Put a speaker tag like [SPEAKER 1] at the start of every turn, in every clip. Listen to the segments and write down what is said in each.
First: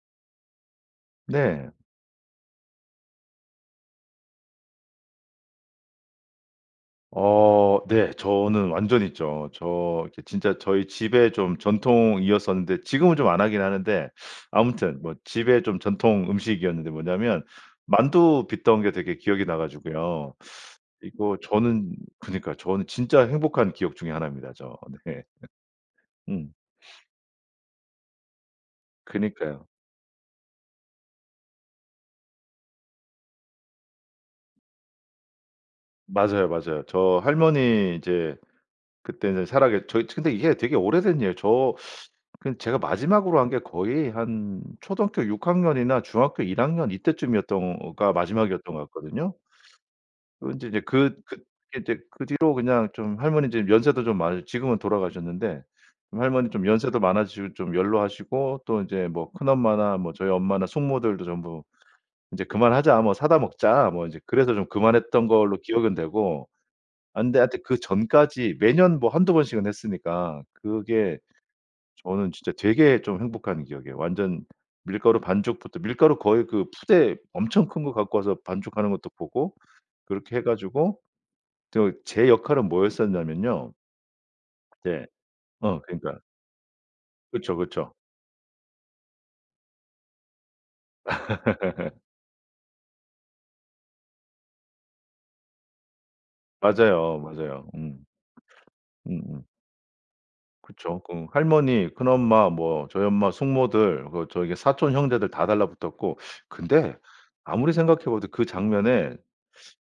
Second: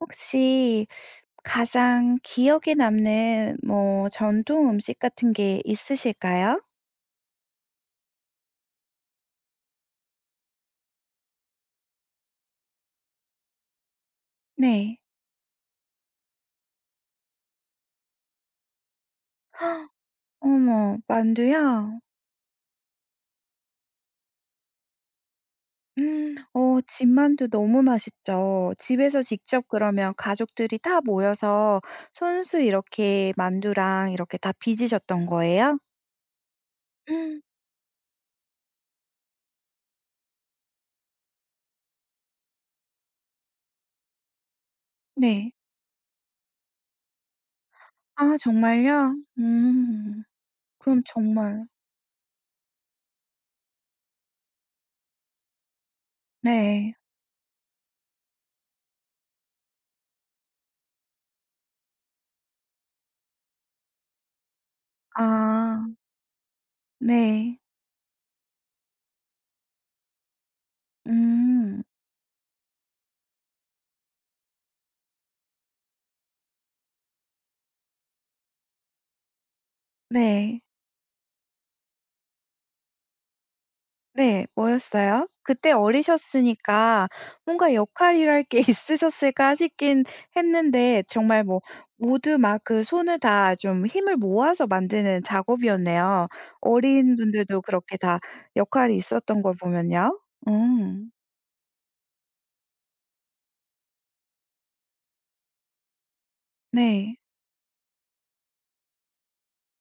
[SPEAKER 1] 혹시
[SPEAKER 2] 네.
[SPEAKER 1] 가장 기억에 남는 뭐 전통 음식 같은 게 있으실까요?
[SPEAKER 2] 어 네. 저는 완전 있죠. 저 지 진짜 저희 집의 좀 전통이었었는데 지금은 좀 안 하긴 하는데.
[SPEAKER 1] 네.
[SPEAKER 2] 아무튼 뭐 집에 좀 전통 음식이었는데 뭐냐면 만두 빚던 게 되게 기억이 나 가지고요.
[SPEAKER 1] 어머
[SPEAKER 2] 이거 저는
[SPEAKER 1] 만두요?
[SPEAKER 2] 그니까요 저는 진짜 행복한 기억 중에 1 입니다. 저 네. 음.
[SPEAKER 1] 어 집 만두 너무 맛있죠. 집에서
[SPEAKER 2] 그니까요.
[SPEAKER 1] 직접 그러면 가족들이 다 모여서 손수 이렇게 만두랑 이렇게 다 빚으셨던 거예요?
[SPEAKER 2] 맞아요 맞아요. 저 할머니 이제 그때는 살아계 저 이게 근데 이게 되게 오래된 일이에요. 저 그 제가 마지막으로 한 게 거의 한 초등학교 6
[SPEAKER 1] 네.
[SPEAKER 2] 학년이나 중학교 1 학년 이때쯤이었던가
[SPEAKER 1] 아
[SPEAKER 2] 마지막이었던 것
[SPEAKER 1] 정말요?
[SPEAKER 2] 같거든요.
[SPEAKER 1] 음.
[SPEAKER 2] 그 인제 이제
[SPEAKER 1] 그럼
[SPEAKER 2] 그 그
[SPEAKER 1] 정말
[SPEAKER 2] 이제 그 뒤로 그냥 좀 할머니 이제 연세도 좀 많으 지금은 돌아가셨는데 할머니 좀
[SPEAKER 1] 네.
[SPEAKER 2] 연세도 많아지시고 좀 연로하시고 또 이제 뭐 큰엄마나 뭐 저희 엄마나 숙모들도 전부 "이제 그만하자. 뭐 사다 먹자." 뭐 이제 그래서 좀 그만했던 걸로
[SPEAKER 1] 아.
[SPEAKER 2] 기억은 되고 아 근데
[SPEAKER 1] 네.
[SPEAKER 2] 하여튼 그전까지 매년 뭐 1-2 번씩은 했으니까 그게
[SPEAKER 1] 음.
[SPEAKER 2] 저는 진짜 되게 좀 행복한 기억이에요. 완전 밀가루 반죽부터 밀가루 거의 그 포대 엄청 큰 거 갖고 와서 반죽하는 것도 보고 그렇게 해
[SPEAKER 1] 네.
[SPEAKER 2] 가지고 저 제 역할은 뭐였었냐면요.
[SPEAKER 1] 네.
[SPEAKER 2] 네.
[SPEAKER 1] 뭐였어요? 그때
[SPEAKER 2] 어 그러니까.
[SPEAKER 1] 어리셨으니까
[SPEAKER 2] 그쵸,
[SPEAKER 1] 뭔가
[SPEAKER 2] 그쵸.
[SPEAKER 1] 역할이랄 게 있으셨을까 싶긴 했는데 정말 뭐 모두 막 그 손을 다 좀 힘을 모아서 만드는 작업이었네요. 어린
[SPEAKER 2] 맞아요
[SPEAKER 1] 분들도
[SPEAKER 2] 맞아요.
[SPEAKER 1] 그렇게
[SPEAKER 2] 음.
[SPEAKER 1] 다 역할이 있었던
[SPEAKER 2] 음음.
[SPEAKER 1] 걸 보면요.
[SPEAKER 2] 그쵸.
[SPEAKER 1] 음.
[SPEAKER 2] 그 할머니, 큰엄마, 뭐 저희 엄마, 숙모들 그 저기 사촌 형제들 다 달라 붙었고 근데
[SPEAKER 1] 네.
[SPEAKER 2] 아무리 생각해봐도 그 장면에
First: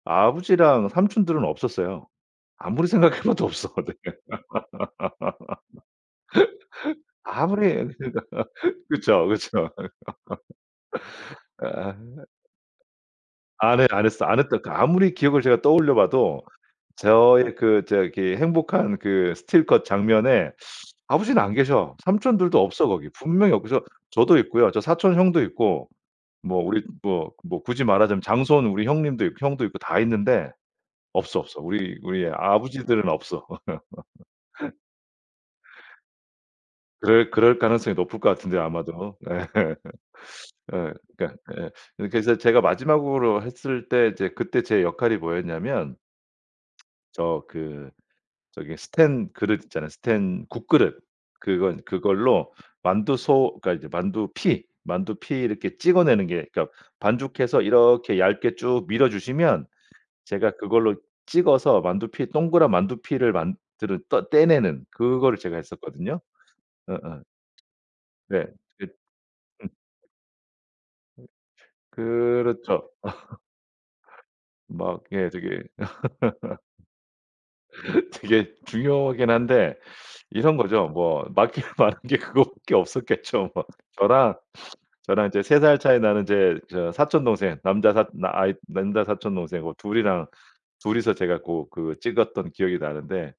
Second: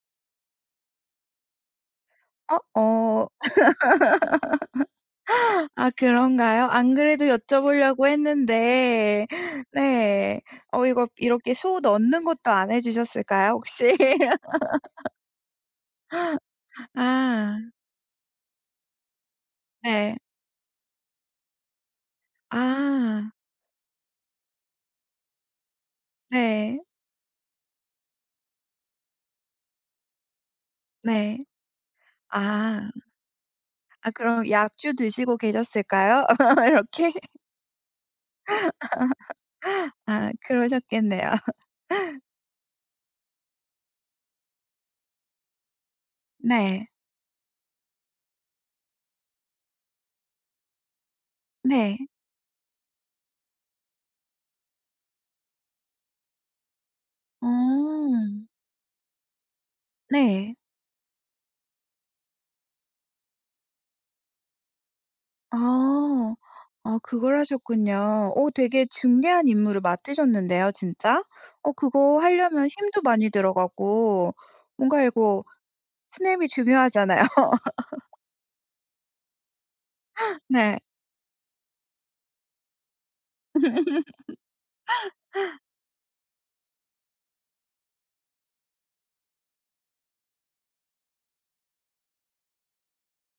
[SPEAKER 2] 아버지랑 삼촌들은 없었어요.
[SPEAKER 1] 어?
[SPEAKER 2] 아무리 생각해
[SPEAKER 1] 어.
[SPEAKER 2] 봐도 없어 내가.
[SPEAKER 1] 아 그런가요? 안 그래도 여쭤
[SPEAKER 2] 아무리 그러니까
[SPEAKER 1] 보려고
[SPEAKER 2] 그쵸
[SPEAKER 1] 했는데
[SPEAKER 2] 그쵸.
[SPEAKER 1] 네. 어 이거 이렇게 소
[SPEAKER 2] 아.
[SPEAKER 1] 넣는 것도 안 해주셨을까요
[SPEAKER 2] 안 해
[SPEAKER 1] 혹시?
[SPEAKER 2] 안 했어 안 했다 그 아무리 기억을 제가 떠올려 봐도 저의
[SPEAKER 1] 아.
[SPEAKER 2] 그 저기 행복한 그 스틸컷
[SPEAKER 1] 네.
[SPEAKER 2] 장면에 아버지는 안 계셔. 삼촌들도 없어 거기.
[SPEAKER 1] 아.
[SPEAKER 2] 분명히 없어. 저도 있고요. 저 사촌 형도 있고 뭐
[SPEAKER 1] 네.
[SPEAKER 2] 우리 뭐 뭐 굳이 말하자면 장손 우리 형님도 있 형도 있고 다 있는데 없어
[SPEAKER 1] 네.
[SPEAKER 2] 없어. 우리 우리의
[SPEAKER 1] 아.
[SPEAKER 2] 아버지들은 없어.
[SPEAKER 1] 아 그럼 약주 드시고 계셨을까요? 이렇게?
[SPEAKER 2] 그럴 그럴 가능성이 높을 것 같은데요 아마도. 예.
[SPEAKER 1] 아
[SPEAKER 2] 예.
[SPEAKER 1] 그러셨겠네요.
[SPEAKER 2] 그니까 예 그니까 이제 제가 마지막으로 했을 때 이제 그때 제 역할이 뭐였냐면
[SPEAKER 1] 네.
[SPEAKER 2] 저 그 저기 스텐 그릇 있잖아요 스텐 국그릇. 그거
[SPEAKER 1] 네.
[SPEAKER 2] 그걸로 만두소 그러니까 이제 만두피 만두피 이렇게 찍어내는 게 그니까 반죽해서 이렇게
[SPEAKER 1] 어.
[SPEAKER 2] 얇게 쭉 밀어주시면 제가
[SPEAKER 1] 네.
[SPEAKER 2] 그걸로 찍어서 만두피 동그란 만두피를 만드는 떠 떼내는 그거를 제가 했었거든요.
[SPEAKER 1] 아. 아
[SPEAKER 2] 어어.
[SPEAKER 1] 그걸 하셨군요.
[SPEAKER 2] 네.
[SPEAKER 1] 어 되게
[SPEAKER 2] 그
[SPEAKER 1] 중대한
[SPEAKER 2] 음.
[SPEAKER 1] 임무를 맡으셨는데요 진짜? 어 그거 하려면
[SPEAKER 2] 그렇죠.
[SPEAKER 1] 힘도 많이 들어가고 뭔가
[SPEAKER 2] 막 예
[SPEAKER 1] 이거
[SPEAKER 2] 저기
[SPEAKER 1] 스냅이 중요하잖아요.
[SPEAKER 2] 되게 중요하긴 한데 이런
[SPEAKER 1] 네.
[SPEAKER 2] 거죠 뭐. 맡길 만한 게 그거밖에 없었겠죠 뭐. 저랑 저랑 이제 3 살 차이 나는 이제 저 사촌 동생 남자 사 아이 남자 사촌 동생하고 2 이랑 2 이서 제가 고 그 찍었던 기억이 나는데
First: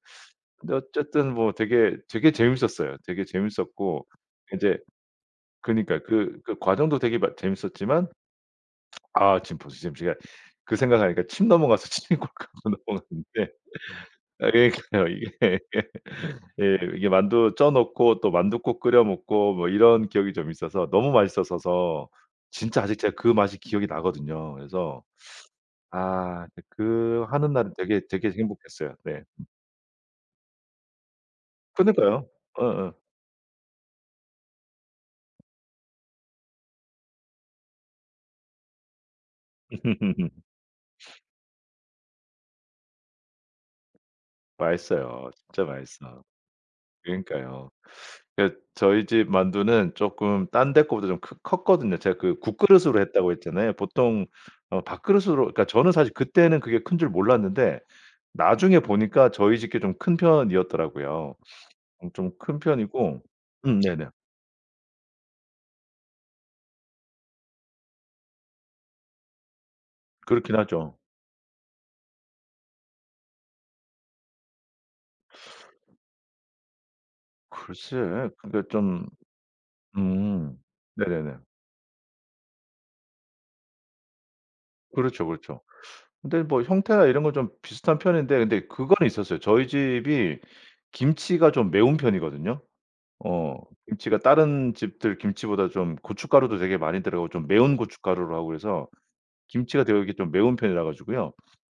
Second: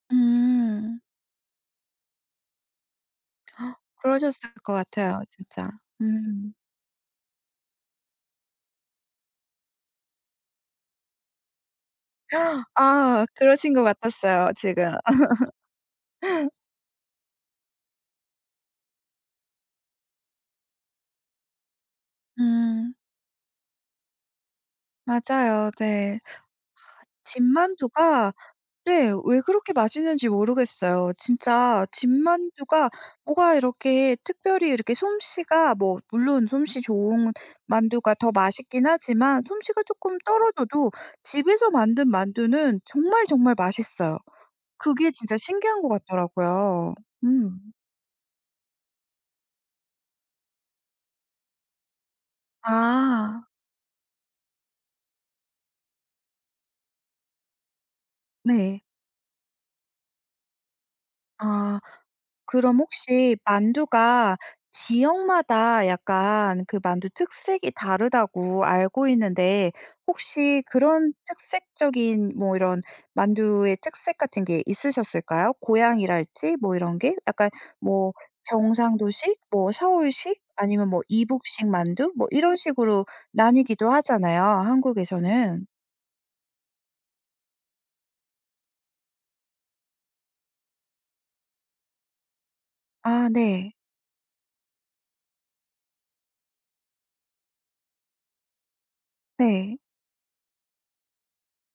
[SPEAKER 2] 근데
[SPEAKER 1] 음.
[SPEAKER 2] 어쨌든 뭐 되게, 되게 재밌었어요. 되게 재밌었고
[SPEAKER 1] 그러셨을 것
[SPEAKER 2] 이제
[SPEAKER 1] 같아요 진짜.
[SPEAKER 2] 그니까요. 그
[SPEAKER 1] 음.
[SPEAKER 2] 그 과정도 되게 막 재밌었지만 아 지금 벌써 지금 제가 그 생각하니까 침 넘어가서 침이 꼴깍꼴깍
[SPEAKER 1] 아
[SPEAKER 2] 넘어가는데
[SPEAKER 1] 그러신 것
[SPEAKER 2] 아
[SPEAKER 1] 같았어요 지금.
[SPEAKER 2] 그러니까요. 이게 이게 만두 쪄 놓고 또 만둣국 끓여 먹고 뭐 이런 기억이 좀 있어서 너무 맛있었어서 진짜
[SPEAKER 1] 음.
[SPEAKER 2] 아직 제가 그 맛이 기억이 나거든요. 그래서
[SPEAKER 1] 맞아요. 네.
[SPEAKER 2] 아 그 그 하는 날은 되게, 되게
[SPEAKER 1] 집만두가
[SPEAKER 2] 행복했어요.
[SPEAKER 1] 네
[SPEAKER 2] 네.
[SPEAKER 1] 왜 그렇게 맛있는지 모르겠어요. 진짜
[SPEAKER 2] 그니까요.
[SPEAKER 1] 집만두가
[SPEAKER 2] 어어.
[SPEAKER 1] 뭐가 이렇게 특별히 이렇게 솜씨가 뭐 물론 솜씨 좋은 만두가 더 맛있긴 하지만 솜씨가 쪼끔 떨어져도 집에서 만든 만두는 정말 정말 맛있어요. 그게
[SPEAKER 2] 맛있어요.
[SPEAKER 1] 진짜
[SPEAKER 2] 진짜
[SPEAKER 1] 신기한 것
[SPEAKER 2] 맛있어.
[SPEAKER 1] 같더라고요.
[SPEAKER 2] 그러니까요.
[SPEAKER 1] 음.
[SPEAKER 2] 그러니까 저희 집 만두는 쪼끔 딴 데 거보다 좀 크 컸거든요. 제가 그 국그릇으로 했다고
[SPEAKER 1] 아.
[SPEAKER 2] 했잖아요. 보통 어 밥그릇으로 그러니까 저는 사실 그때는 그게 큰 줄 몰랐는데 나중에
[SPEAKER 1] 네.
[SPEAKER 2] 보니까 저희 집 게 좀 큰 편이었더라고요.
[SPEAKER 1] 아.
[SPEAKER 2] 음 좀 큰
[SPEAKER 1] 그럼
[SPEAKER 2] 편이고
[SPEAKER 1] 혹시
[SPEAKER 2] 음 네네.
[SPEAKER 1] 만두가 지역마다 약간 그 만두 특색이 다르다고 알고 있는데
[SPEAKER 2] 그렇긴
[SPEAKER 1] 혹시
[SPEAKER 2] 하죠.
[SPEAKER 1] 그런 특색적인 뭐 이런 만두의 특색 같은 게 있으셨을까요? 고향이랄지 뭐 이런 게? 약간 뭐
[SPEAKER 2] 글쎄 그러니까 좀
[SPEAKER 1] 경상도식 뭐 서울식
[SPEAKER 2] 음.
[SPEAKER 1] 아니면 뭐
[SPEAKER 2] 네네네.
[SPEAKER 1] 이북식 만두 뭐 이런 식으로 나뉘기도 하잖아요
[SPEAKER 2] 그렇죠. 그렇죠.
[SPEAKER 1] 한국에서는.
[SPEAKER 2] 근데 뭐 형태나 이런 건 좀 비슷한 편인데 근데 그거는 있었어요. 저희 집이 김치가 좀 매운 편이거든요.
[SPEAKER 1] 아
[SPEAKER 2] 어.
[SPEAKER 1] 네.
[SPEAKER 2] 김치가 다른 집들 김치보다 좀 고춧가루도 되게 많이 들어가고 좀 매운 고춧가루로 하고 그래서
[SPEAKER 1] 네.
[SPEAKER 2] 김치가 되게 이렇게 좀 매운 편이라 가지고요.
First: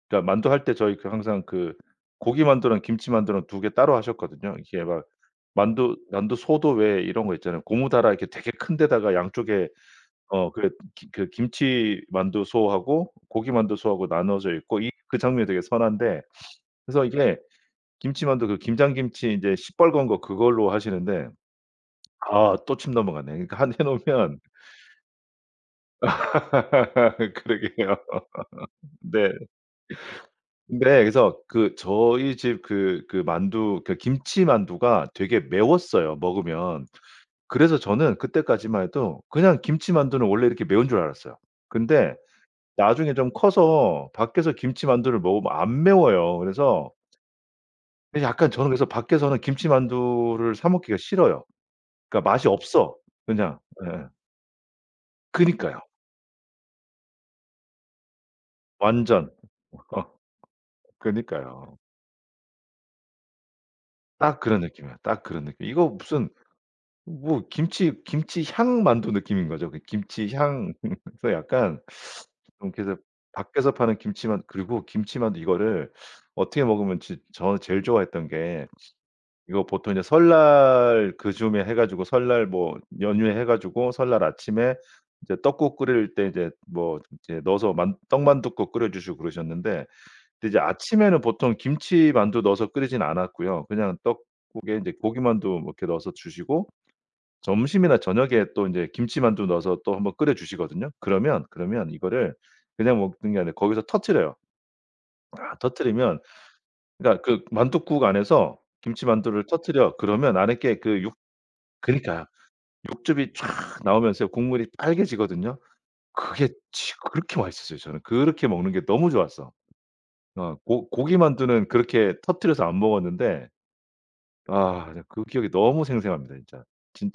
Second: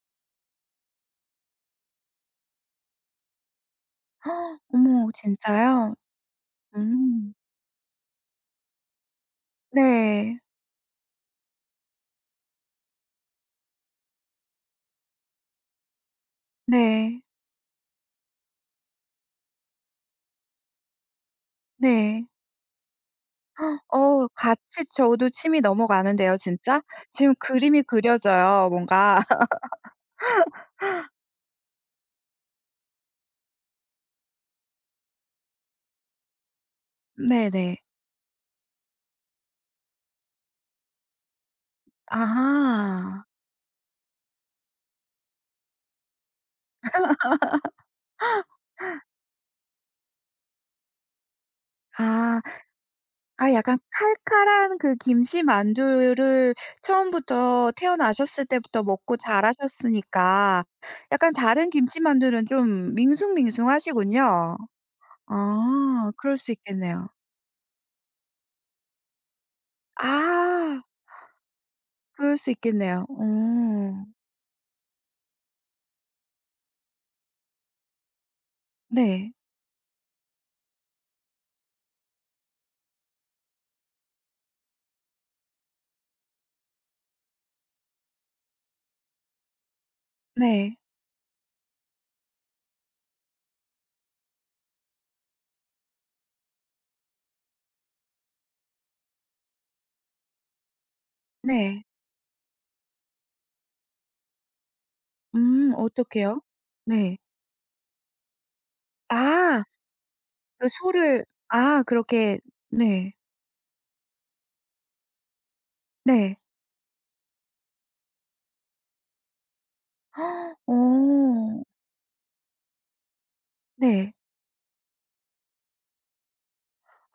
[SPEAKER 2] 그러니까 만두 할 때 저희 그 항상 그 고기만두랑 김치만두랑 2 개 따로 하셨거든요. 이게 막
[SPEAKER 1] 어머 진짜요?
[SPEAKER 2] 만두 만두소도 왜 이런
[SPEAKER 1] 음.
[SPEAKER 2] 거 있잖아요. 고무 다라 이렇게 되게 큰 데다가 양쪽에
[SPEAKER 1] 네.
[SPEAKER 2] 어 그 그 김치만두소하고 고기만두소하고 나누어져 있고 이 그 장면이 되게 선한데 그래서
[SPEAKER 1] 네.
[SPEAKER 2] 이게 김치만두 그 김장 김치 이제 시뻘건 거 그걸로 하시는데.
[SPEAKER 1] 네.
[SPEAKER 2] 아 또 침 넘어갔네. 그러니까 한 해
[SPEAKER 1] 어
[SPEAKER 2] 놓으면
[SPEAKER 1] 같이 저도 침이 넘어가는데요 진짜. 지금 그림이
[SPEAKER 2] 그러게요.
[SPEAKER 1] 그려져요 뭔가.
[SPEAKER 2] 네. 네. 그래서 그 저희 집 그 그 만두 그니까 김치만두가 되게 매웠어요 먹으면. 그래서
[SPEAKER 1] 네네.
[SPEAKER 2] 저는 그때까지만 해도 그냥 김치만두는 원래 이렇게 매운 줄 알았어요. 근데 나중에
[SPEAKER 1] 아하.
[SPEAKER 2] 좀 커서 밖에서 김치만두를 먹으면 안 매워요. 그래서 그래서 약간 저는 그래서 밖에서는 김치만두를 사 먹기가 싫어요. 그러니까
[SPEAKER 1] 아.
[SPEAKER 2] 맛이 없어
[SPEAKER 1] 아
[SPEAKER 2] 그냥.
[SPEAKER 1] 약간
[SPEAKER 2] 예.
[SPEAKER 1] 칼칼한 그
[SPEAKER 2] 그니까요.
[SPEAKER 1] 김치만두를 처음부터 태어나셨을 때부터 먹고
[SPEAKER 2] 완전.
[SPEAKER 1] 자라셨으니까 약간 다른
[SPEAKER 2] 그러니까요.
[SPEAKER 1] 김치만두는 좀
[SPEAKER 2] 딱
[SPEAKER 1] 밍숭밍숭하시군요.
[SPEAKER 2] 그런 느낌이야, 딱 그런 느낌. 이거
[SPEAKER 1] 아
[SPEAKER 2] 무슨
[SPEAKER 1] 그럴 수 있겠네요.
[SPEAKER 2] 뭐 김치 김치향 만두 느낌인 거죠 그 김치향.
[SPEAKER 1] 아.
[SPEAKER 2] 그래서 약간
[SPEAKER 1] 그럴 수
[SPEAKER 2] 좀 이렇게
[SPEAKER 1] 있겠네요.
[SPEAKER 2] 밖에서 파는
[SPEAKER 1] 어.
[SPEAKER 2] 김치만 그리고 김치만두 이거를 어떻게 먹으면 지 저는 제일 좋아했던 게
[SPEAKER 1] 네.
[SPEAKER 2] 이거 보통 이제 설날 그 즈음에 해 가지고 설날 뭐 연휴에 해 가지고 설날 아침에 이제 떡국 끓일 때 이제 뭐 이제 넣어서 만 떡만두국 끓여 주시고 그러셨는데 근데 이제
[SPEAKER 1] 네.
[SPEAKER 2] 아침에는 보통 김치만두 넣어서 끓이진 않았고요. 그냥 떡국에 이제 고기만두 뭐 이렇게 넣어서 주시고 점심이나 저녁에 또 이제 김치만두 넣어서 또 1 번 끓여 주시거든요. 그러면,
[SPEAKER 1] 네.
[SPEAKER 2] 그러면 이거를 그냥 먹는 게 아니라 거기서 터뜨려요. 아
[SPEAKER 1] 음
[SPEAKER 2] 터뜨리면
[SPEAKER 1] 어떻게요? 네.
[SPEAKER 2] 그러니까 그 만둣국 안에서 김치만두를
[SPEAKER 1] 아.
[SPEAKER 2] 터뜨려. 그러면 안에
[SPEAKER 1] 그
[SPEAKER 2] 게 그 육
[SPEAKER 1] 소를 아
[SPEAKER 2] 그러니까
[SPEAKER 1] 그렇게 네.
[SPEAKER 2] 육즙이 촥 나오면서요 국물이 빨개지거든요.
[SPEAKER 1] 네.
[SPEAKER 2] 그게 지 그렇게 맛있었어요 저는. 그렇게 먹는 게 너무 좋았어. 어 고
[SPEAKER 1] 어.
[SPEAKER 2] 고기만두는 그렇게 터뜨려서 안 먹었는데.
[SPEAKER 1] 네.
[SPEAKER 2] 아 나 그 기억이 너무 생생합니다 진짜.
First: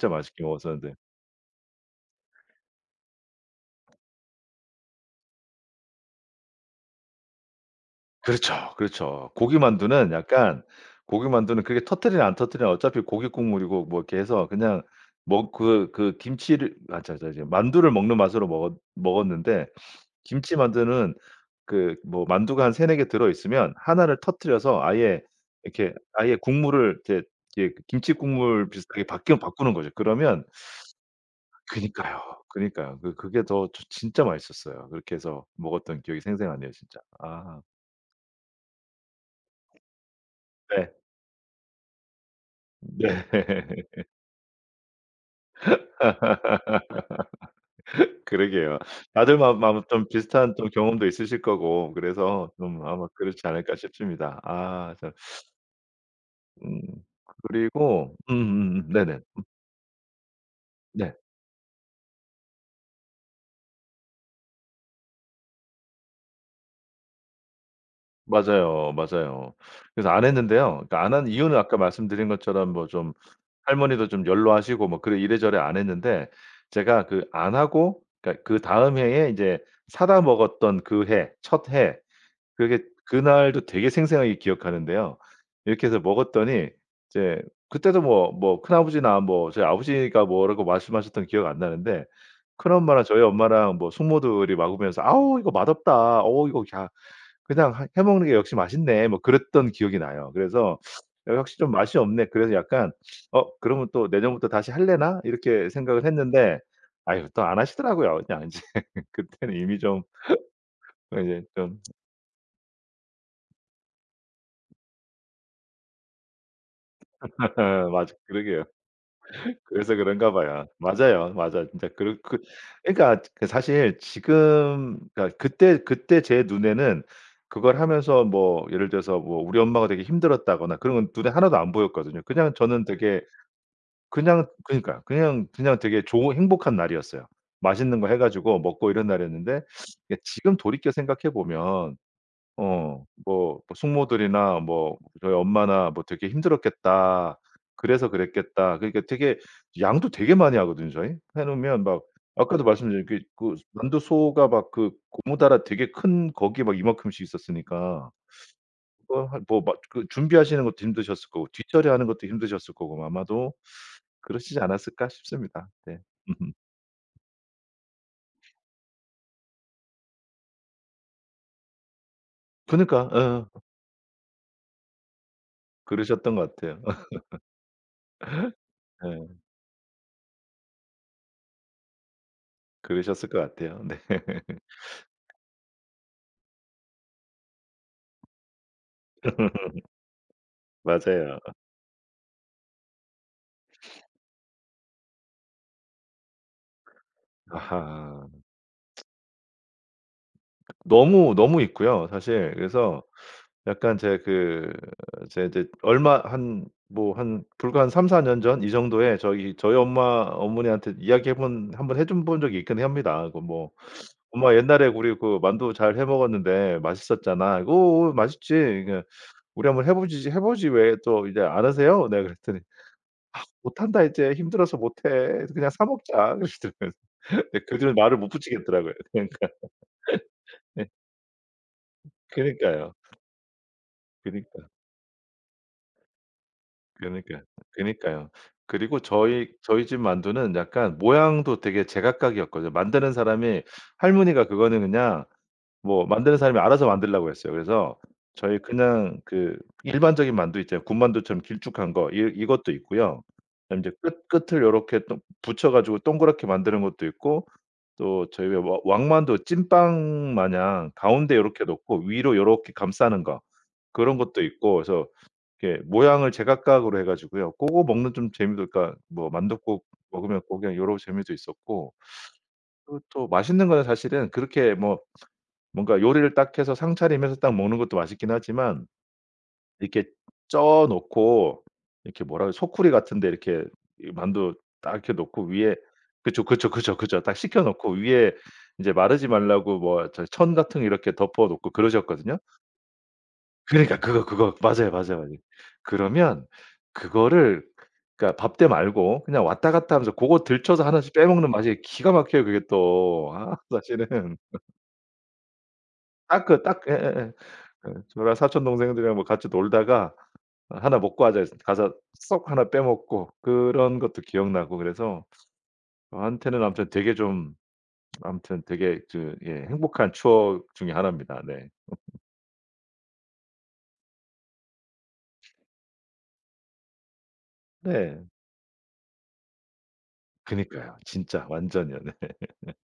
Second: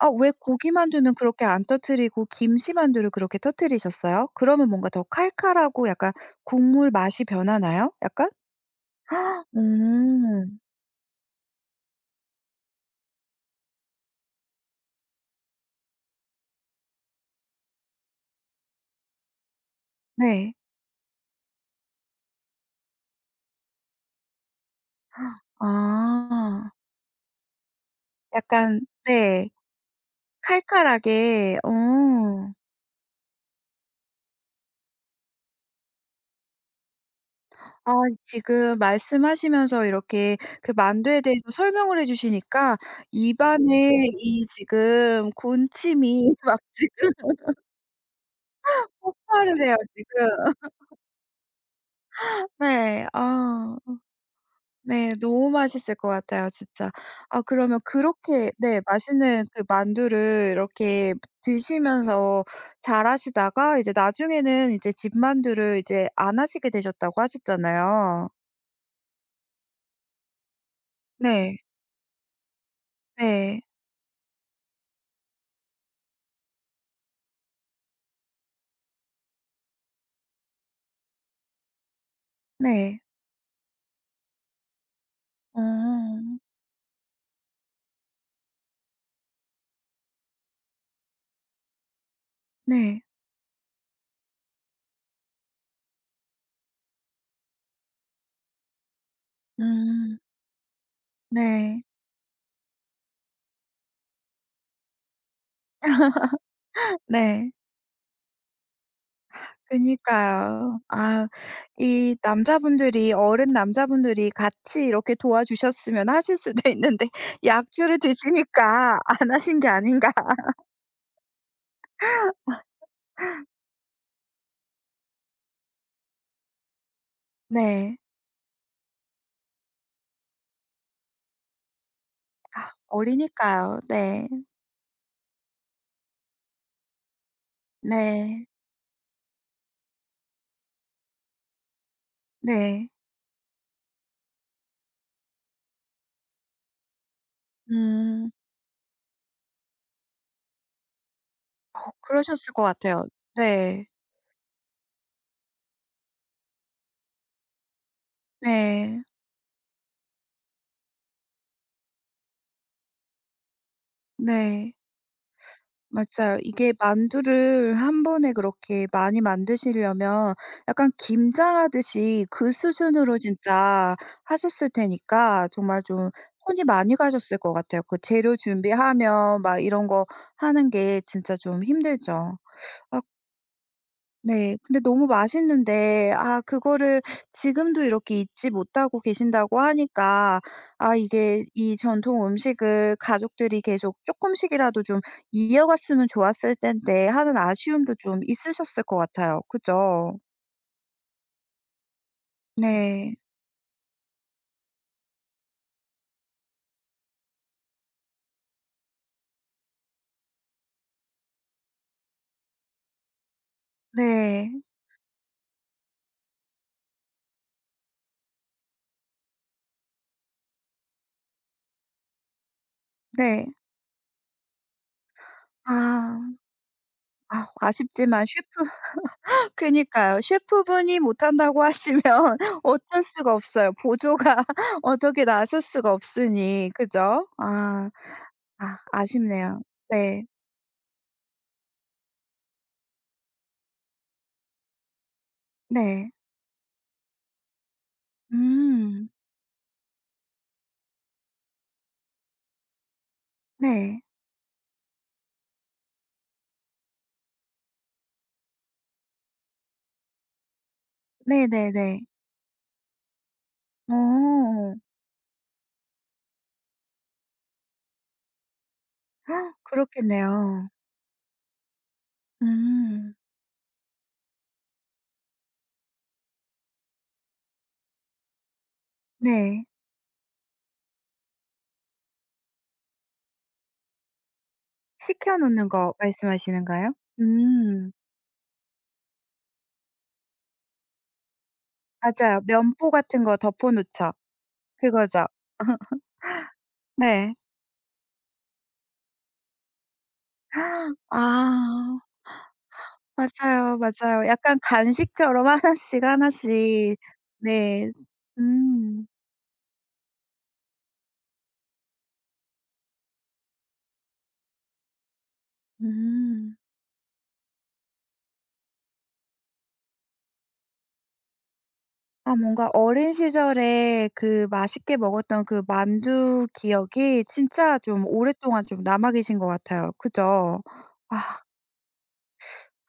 [SPEAKER 1] 아 왜
[SPEAKER 2] 맛있게 먹었었는데.
[SPEAKER 1] 고기만두는 그렇게 안 터뜨리고 김치만두를 그렇게 터뜨리셨어요? 그러면 뭔가 더 칼칼하고 약간 국물 맛이 변하나요? 약간?
[SPEAKER 2] 그렇죠, 그렇죠. 고기만두는
[SPEAKER 1] 오.
[SPEAKER 2] 약간 고기만두는 그게 터뜨리나 안 터뜨리나 어차피 고기 국물이고 뭐 이렇게 해서 그냥 먹 그 그 김치를 아 저 저 저 만두를 먹는 맛으로 먹었 먹었는데
[SPEAKER 1] 네.
[SPEAKER 2] 김치만두는 그 뭐 만두가 한 3-4 개 들어 있으면 1 를 터뜨려서 아예 이렇게 아예
[SPEAKER 1] 아.
[SPEAKER 2] 국물을 이제 이 김치 국물
[SPEAKER 1] 약간
[SPEAKER 2] 비슷하게 바뀌어
[SPEAKER 1] 네.
[SPEAKER 2] 바꾸는 거죠. 그러면
[SPEAKER 1] 칼칼하게
[SPEAKER 2] 그니까요.
[SPEAKER 1] 어.
[SPEAKER 2] 그니까요. 그게 더 진짜 맛있었어요. 그렇게 해서 먹었던 기억이 생생하네요 진짜. 아.
[SPEAKER 1] 아 지금 말씀하시면서 이렇게 그
[SPEAKER 2] 네.
[SPEAKER 1] 만두에 대해서 설명을 해 주시니까
[SPEAKER 2] 네.
[SPEAKER 1] 입 안에 이 지금 군침이 막 지금
[SPEAKER 2] 그러게요. 다들 마
[SPEAKER 1] 폭발을 해요
[SPEAKER 2] 아마 좀
[SPEAKER 1] 지금.
[SPEAKER 2] 비슷한 또 경험도 있으실 거고 그래서 좀
[SPEAKER 1] 네.
[SPEAKER 2] 아마 그렇지
[SPEAKER 1] 아.
[SPEAKER 2] 않을까 싶습니다. 아
[SPEAKER 1] 네.
[SPEAKER 2] 참.
[SPEAKER 1] 너무 맛있을 것 같아요
[SPEAKER 2] 음.
[SPEAKER 1] 진짜. 아 그러면
[SPEAKER 2] 그리고
[SPEAKER 1] 그렇게 네
[SPEAKER 2] 음음음. 네네. 음.
[SPEAKER 1] 맛있는 그 만두를
[SPEAKER 2] 네.
[SPEAKER 1] 이렇게 드시면서 잘 하시다가 이제 나중에는 이제 집 만두를 이제 안 하시게 되셨다고 하셨잖아요.
[SPEAKER 2] 맞아요, 맞아요. 그래서 안 했는데요. 그 안 한 이유는
[SPEAKER 1] 네.
[SPEAKER 2] 아까 말씀드린 것처럼 뭐 좀
[SPEAKER 1] 네.
[SPEAKER 2] 할머니도 좀 연로하시고 뭐 그래 이래저래 안 했는데 제가 그 안 하고 그러니까 그다음 해에 이제 사다 먹었던 그 해 첫해 그게
[SPEAKER 1] 네.
[SPEAKER 2] 그날도 되게 생생하게 기억하는데요. 이렇게 해서
[SPEAKER 1] 어.
[SPEAKER 2] 먹었더니 이제 그때도 뭐 뭐 큰아버지나 뭐 저희 아버지가 뭐라고 말씀하셨던 게 기억 안 나는데
[SPEAKER 1] 네.
[SPEAKER 2] 큰엄마랑 저희 엄마랑 뭐 숙모들이 먹으면서 "아우 이거 맛없다. 어 이거 야 그냥 하 해 먹는 게 역시 맛있네." 뭐 그랬던 기억이
[SPEAKER 1] 음.
[SPEAKER 2] 나요. 그래서 '역시 좀
[SPEAKER 1] 네.
[SPEAKER 2] 맛이 없네.' 그래서 약간 '어 그러면 또 내년부터 다시 하려나?' 이렇게 생각을 했는데 아유. 또
[SPEAKER 1] 네.
[SPEAKER 2] 안 하시더라고요 그냥 이제. 그때는 이미 좀
[SPEAKER 1] 그니까요. 아
[SPEAKER 2] 이제 좀
[SPEAKER 1] 이 남자분들이 어른 남자분들이 같이 이렇게 도와주셨으면 하실 수도 있는데 약주를
[SPEAKER 2] 맞아 그러게요.
[SPEAKER 1] 드시니까 안 하신 게
[SPEAKER 2] 그래서
[SPEAKER 1] 아닌가.
[SPEAKER 2] 그런가 봐요. 맞아요 맞아. 진짜 그러 그 그니까 그 사실 지금 그니까 그때 그때 제 눈에는 그걸
[SPEAKER 1] 네.
[SPEAKER 2] 하면서 뭐 예를 들어서 뭐 우리 엄마가 되게 힘들었다거나 그런 건 눈에 하나도 안 보였거든요. 그냥
[SPEAKER 1] 아
[SPEAKER 2] 저는 되게
[SPEAKER 1] 어리니까요. 네.
[SPEAKER 2] 그냥 그러니까요 그냥, 그냥 되게 좋은 행복한 날이었어요. 맛있는 거 해
[SPEAKER 1] 네.
[SPEAKER 2] 가지고 먹고 이런 날이었는데 근데 지금 돌이켜 생각해 보면
[SPEAKER 1] 네.
[SPEAKER 2] 어 뭐 뭐 숙모들이나 뭐 저희 엄마나 뭐 '되게 힘들었겠다. 그래서
[SPEAKER 1] 음.
[SPEAKER 2] 그랬겠다.' 그러니까 되게 양도 되게 많이 하거든요 저희. 해
[SPEAKER 1] 어
[SPEAKER 2] 놓으면 막
[SPEAKER 1] 그러셨을 것
[SPEAKER 2] 아까도 말씀드린
[SPEAKER 1] 같아요.
[SPEAKER 2] 그 그
[SPEAKER 1] 네.
[SPEAKER 2] 만두소가 막 그 고무다라 되게 큰 거기에 막 이만큼씩 있었으니까.
[SPEAKER 1] 네.
[SPEAKER 2] 뭐 한 뭐 막 그 준비하시는 것도 힘드셨을 거고 뒷처리하는 것도 힘드셨을 거고 아마도 그러시지
[SPEAKER 1] 네.
[SPEAKER 2] 않았을까 싶습니다. 네.
[SPEAKER 1] 맞아요. 이게 만두를 1 번에 그렇게 많이 만드시려면 약간 김장하듯이 그
[SPEAKER 2] 그니까
[SPEAKER 1] 수준으로
[SPEAKER 2] 어.
[SPEAKER 1] 진짜 하셨을 테니까 정말 좀
[SPEAKER 2] 그러셨던 것
[SPEAKER 1] 손이
[SPEAKER 2] 같아요.
[SPEAKER 1] 많이 가셨을 것 같아요. 그 재료
[SPEAKER 2] 네.
[SPEAKER 1] 준비하면 막 이런 거 하는 게 진짜 좀 힘들죠. 아
[SPEAKER 2] 그러셨을 것 같아요. 네.
[SPEAKER 1] 네. 근데 너무 맛있는데 아 그거를 지금도 이렇게 잊지 못하고 계신다고 하니까 아
[SPEAKER 2] 맞아요.
[SPEAKER 1] 이게 '이 전통 음식을 가족들이 계속 쪼끔씩이라도 좀 이어갔으면 좋았을 텐데.' 하는 아쉬움도 좀
[SPEAKER 2] 아하.
[SPEAKER 1] 있으셨을 것 같아요. 그죠?
[SPEAKER 2] 너무 너무 있고요 사실. 그래서
[SPEAKER 1] 네.
[SPEAKER 2] 약간 제 그 제 이제 얼마 한 뭐 한 불과 한 3-4 년 전 이 정도에 저기 저희 엄마 어머니한테 이야기해 본 한번 해줘 본 적이 있긴 합니다. 그 뭐 "엄마
[SPEAKER 1] 네.
[SPEAKER 2] 옛날에 우리 그 만두 잘 해 먹었는데 맛있었잖아." "어어 맛있지." 그러니까 "우리 한번 해보지, 해보지. 왜 또 이제 안 하세요?" 내가 그랬더니 "아
[SPEAKER 1] 네.
[SPEAKER 2] 못 한다 이제. 힘들어서 못 해. 그냥 사
[SPEAKER 1] 아.
[SPEAKER 2] 먹자." 그러시더라고요.
[SPEAKER 1] 아오
[SPEAKER 2] 그 뒤로는 말을
[SPEAKER 1] 아쉽지만
[SPEAKER 2] 못
[SPEAKER 1] 셰프
[SPEAKER 2] 붙이겠더라고요. 그러니까.
[SPEAKER 1] 그니까요. 셰프
[SPEAKER 2] 네.
[SPEAKER 1] 분이 못 한다고 하시면
[SPEAKER 2] 그니까요.
[SPEAKER 1] 어쩔 수가 없어요. 보조가
[SPEAKER 2] 그니까.
[SPEAKER 1] 어떻게 나설 수가 없으니 그죠?
[SPEAKER 2] 그니까요.
[SPEAKER 1] 아.
[SPEAKER 2] 그니까요.
[SPEAKER 1] 아
[SPEAKER 2] 그리고 저희
[SPEAKER 1] 아쉽네요.
[SPEAKER 2] 저희 집
[SPEAKER 1] 네.
[SPEAKER 2] 만두는 약간 모양도 되게 제각각이었거든요. 만드는 사람이 할머니가 그거는 그냥 뭐
[SPEAKER 1] 네.
[SPEAKER 2] 만드는 사람이 알아서 만들라고 했어요. 그래서 저희
[SPEAKER 1] 음.
[SPEAKER 2] 그냥 그 일반적인 만두 있잖아요. 군만두처럼 길쭉한 거 이 이것도 있고요. 그다음에 이제
[SPEAKER 1] 네.
[SPEAKER 2] 끝 끝을 요렇게 동 붙여 가지고 동그랗게 만드는 것도 있고 또 저희 와 왕만두 찐빵 마냥 가운데 요렇게
[SPEAKER 1] 네네네.
[SPEAKER 2] 놓고 위로 요렇게 감싸는 거 그런 것도 있고
[SPEAKER 1] 어.
[SPEAKER 2] 그래서 이렇게 모양을 제각각으로 해 가지고요. 고거 먹는 좀 재미도 그러니까 뭐 만둣국 먹으면 고
[SPEAKER 1] 그렇겠네요.
[SPEAKER 2] 그냥 요런 재미도 있었고 그리고
[SPEAKER 1] 음.
[SPEAKER 2] 또 맛있는 거는 사실은 그렇게 뭐 뭔가 요리를 딱 해서 상차림해서 딱 먹는 것도 맛있긴 하지만
[SPEAKER 1] 네.
[SPEAKER 2] 이렇게 쪄 놓고 이렇게 뭐라 그래? 소쿠리 같은 데 이렇게 이 만두 딱 이렇게
[SPEAKER 1] 식혀
[SPEAKER 2] 놓고
[SPEAKER 1] 놓는
[SPEAKER 2] 위에
[SPEAKER 1] 거
[SPEAKER 2] 그쵸, 그쵸,
[SPEAKER 1] 말씀하시는가요?
[SPEAKER 2] 그쵸, 그쵸. 딱 식혀
[SPEAKER 1] 음.
[SPEAKER 2] 놓고 위에 이제 마르지 말라고 뭐 저기 천 같은 거 이렇게 덮어 놓고 그러셨거든요.
[SPEAKER 1] 맞아요. 면포 같은 거 덮어
[SPEAKER 2] 그러니까
[SPEAKER 1] 놓죠.
[SPEAKER 2] 그거 그거 맞아요, 맞아요
[SPEAKER 1] 그거죠.
[SPEAKER 2] 맞아. 그러면
[SPEAKER 1] 네.
[SPEAKER 2] 그거를 그러니까 밥때 말고 그냥 왔다 갔다 하면서 고거 들쳐서 1
[SPEAKER 1] 아.
[SPEAKER 2] 씩 빼먹는 맛이
[SPEAKER 1] 맞아요 맞아요.
[SPEAKER 2] 기가 막혀요 그게 또. 아 사실은
[SPEAKER 1] 약간 간식처럼 1 씩 1
[SPEAKER 2] 딱 그 딱
[SPEAKER 1] 씩.
[SPEAKER 2] 예예예.
[SPEAKER 1] 네.
[SPEAKER 2] 그 저랑 사촌
[SPEAKER 1] 음.
[SPEAKER 2] 동생들이랑 뭐 같이 놀다가 "1 먹고 하자." 그래서 가서 쏙 1 빼 먹고 그런 것도 기억나고 그래서
[SPEAKER 1] 음.
[SPEAKER 2] 저한테는 아무튼 되게 좀 아무튼 되게 그 예 행복한 추억 중에 1 입니다. 네.
[SPEAKER 1] 아 뭔가 어린 시절에 그 맛있게 먹었던 그 만두 기억이 진짜 좀
[SPEAKER 2] 네.
[SPEAKER 1] 오랫동안 좀 남아 계신 것 같아요. 그죠?
[SPEAKER 2] 그니까요.
[SPEAKER 1] 아
[SPEAKER 2] 진짜 완전요. 네.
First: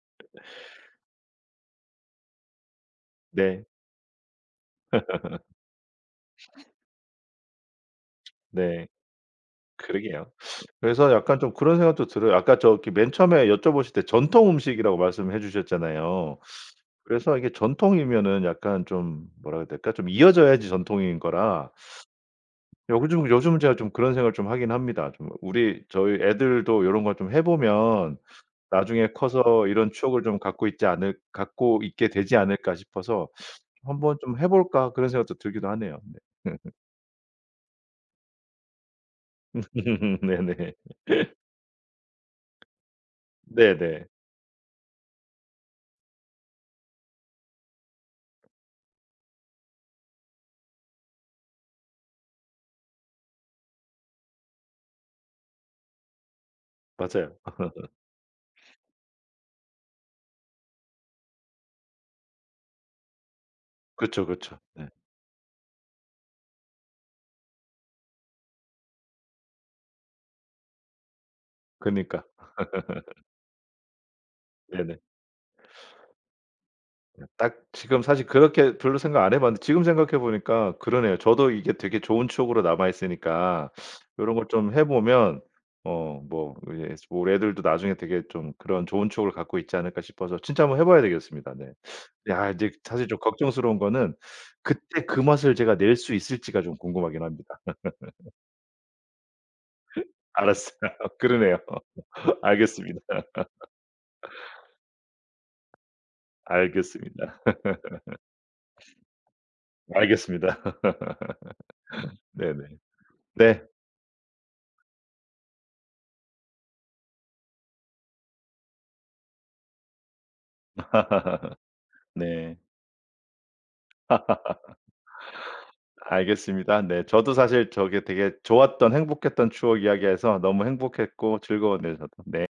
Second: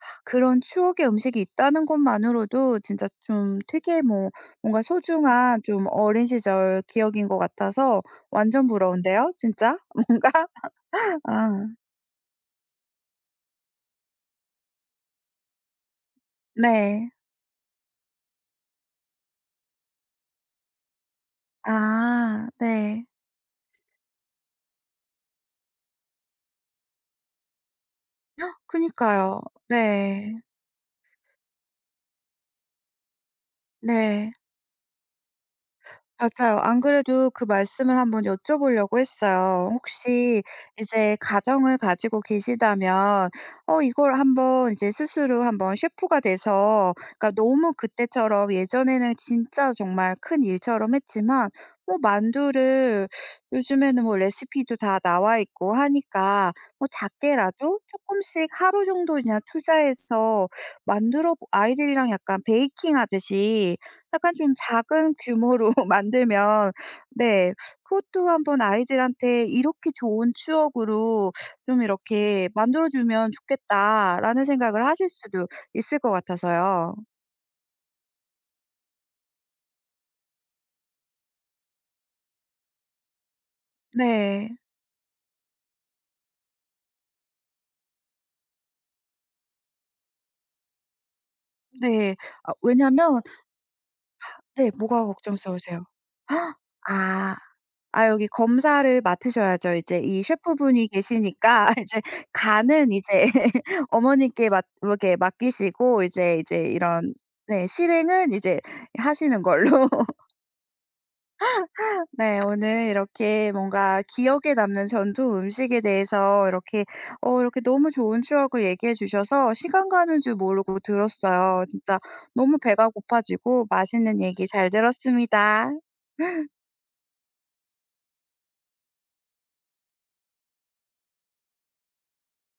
[SPEAKER 1] 아 그런 추억의 음식이 있다는 것만으로도 진짜 좀
[SPEAKER 2] 네.
[SPEAKER 1] 되게 뭐 뭔가 소중한 좀 어린 시절 기억인 것 같아서 완전
[SPEAKER 2] 네.
[SPEAKER 1] 부러운데요 진짜
[SPEAKER 2] 그러게요.
[SPEAKER 1] 뭔가?
[SPEAKER 2] 그래서 약간 좀
[SPEAKER 1] 아.
[SPEAKER 2] 그런 생각도 들어요. 아까 저기 맨 처음에 여쭤보실 때 전통 음식이라고 말씀해 주셨잖아요.
[SPEAKER 1] 네.
[SPEAKER 2] 그래서 이게 전통이면은 약간 좀 뭐라 그래야 될까? 좀 이어져야지 전통인 거라.
[SPEAKER 1] 아 네.
[SPEAKER 2] 요즘 요즘 제가 좀 그런 생각을 좀 하긴 합니다. 좀 우리 '저희 애들도 요런 거 좀 해보면 나중에
[SPEAKER 1] 그니까요.
[SPEAKER 2] 커서 이런 추억을 좀
[SPEAKER 1] 네.
[SPEAKER 2] 갖고 있지 않을 갖고 있게 되지 않을까?' 싶어서 '한번
[SPEAKER 1] 네.
[SPEAKER 2] 좀 해 볼까?' 그런 생각도 들기도 하네요. 네.
[SPEAKER 1] 맞아요. 안 그래도 그 말씀을 한번 여쭤보려고 했어요. 혹시
[SPEAKER 2] 네네.
[SPEAKER 1] 이제 가정을 가지고 계시다면 어
[SPEAKER 2] 네네.
[SPEAKER 1] 이걸 한번 이제 스스로 한번 셰프가 돼서 그러니까 너무 그때처럼 예전에는 진짜 정말 큰일처럼 했지만 뭐 만두를 요즘에는 뭐 레시피도 다 나와 있고 하니까 뭐
[SPEAKER 2] 맞아요.
[SPEAKER 1] 작게라도 쪼끔씩 하루 정도 그냥 투자해서 만들어 보 아이들이랑 약간 베이킹하듯이
[SPEAKER 2] 그쵸
[SPEAKER 1] 약간 좀
[SPEAKER 2] 그쵸. 네.
[SPEAKER 1] 작은 규모로 만들면 네 그것도 한번 '아이들한테 이렇게 좋은 추억으로 좀
[SPEAKER 2] 그러니까.
[SPEAKER 1] 이렇게 만들어 주면 좋겠다.'라는 생각을
[SPEAKER 2] 네네.
[SPEAKER 1] 하실 수도 있을 것 같아서요.
[SPEAKER 2] 네. 딱 지금 사실 그렇게 별로 생각 안 해 봤는데 지금 생각해 보니까 그러네요. 저도 이게 되게 좋은 추억으로 남아 있으니까 '요런 걸
[SPEAKER 1] 네.
[SPEAKER 2] 좀 해 보면 어 뭐 이제 우리 애들도 나중에 되게 좀 그런 좋은 추억을 갖고 있지 않을까?' 싶어서 진짜 한번 해 봐야 되겠습니다. 네.
[SPEAKER 1] 네.
[SPEAKER 2] 야
[SPEAKER 1] 아
[SPEAKER 2] 이제 사실 좀
[SPEAKER 1] 왜냐하면
[SPEAKER 2] 걱정스러운 거는
[SPEAKER 1] 네
[SPEAKER 2] 그때
[SPEAKER 1] 뭐가
[SPEAKER 2] 그 맛을 제가
[SPEAKER 1] 걱정스러우세요?
[SPEAKER 2] 낼 수 있을지가 좀 궁금하긴
[SPEAKER 1] 아.
[SPEAKER 2] 합니다.
[SPEAKER 1] 아 여기 검사를 맡으셔야죠 이제 이 셰프
[SPEAKER 2] 알았어요.
[SPEAKER 1] 분이
[SPEAKER 2] 그러네요.
[SPEAKER 1] 계시니까. 이제 간은
[SPEAKER 2] 알겠습니다.
[SPEAKER 1] 이제 어머니께 맡 이렇게 맡기시고 이제 이제 이런
[SPEAKER 2] 알겠습니다.
[SPEAKER 1] 네 실행은 이제 하시는 걸로.
[SPEAKER 2] 알겠습니다.
[SPEAKER 1] 네.
[SPEAKER 2] 네네.
[SPEAKER 1] 오늘 이렇게
[SPEAKER 2] 네.
[SPEAKER 1] 뭔가 기억에 남는 전통 음식에 대해서 이렇게 어 이렇게 너무 좋은 추억을 얘기해 주셔서 시간 가는 줄 모르고 들었어요. 진짜
[SPEAKER 2] 네.
[SPEAKER 1] 너무 배가 고파지고 맛있는 얘기 잘 들었습니다.
[SPEAKER 2] 알겠습니다. 네. 저도 사실 저기 되게 좋았던 행복했던 추억 이야기해서 너무 행복했고 즐거웠네요 저도. 네.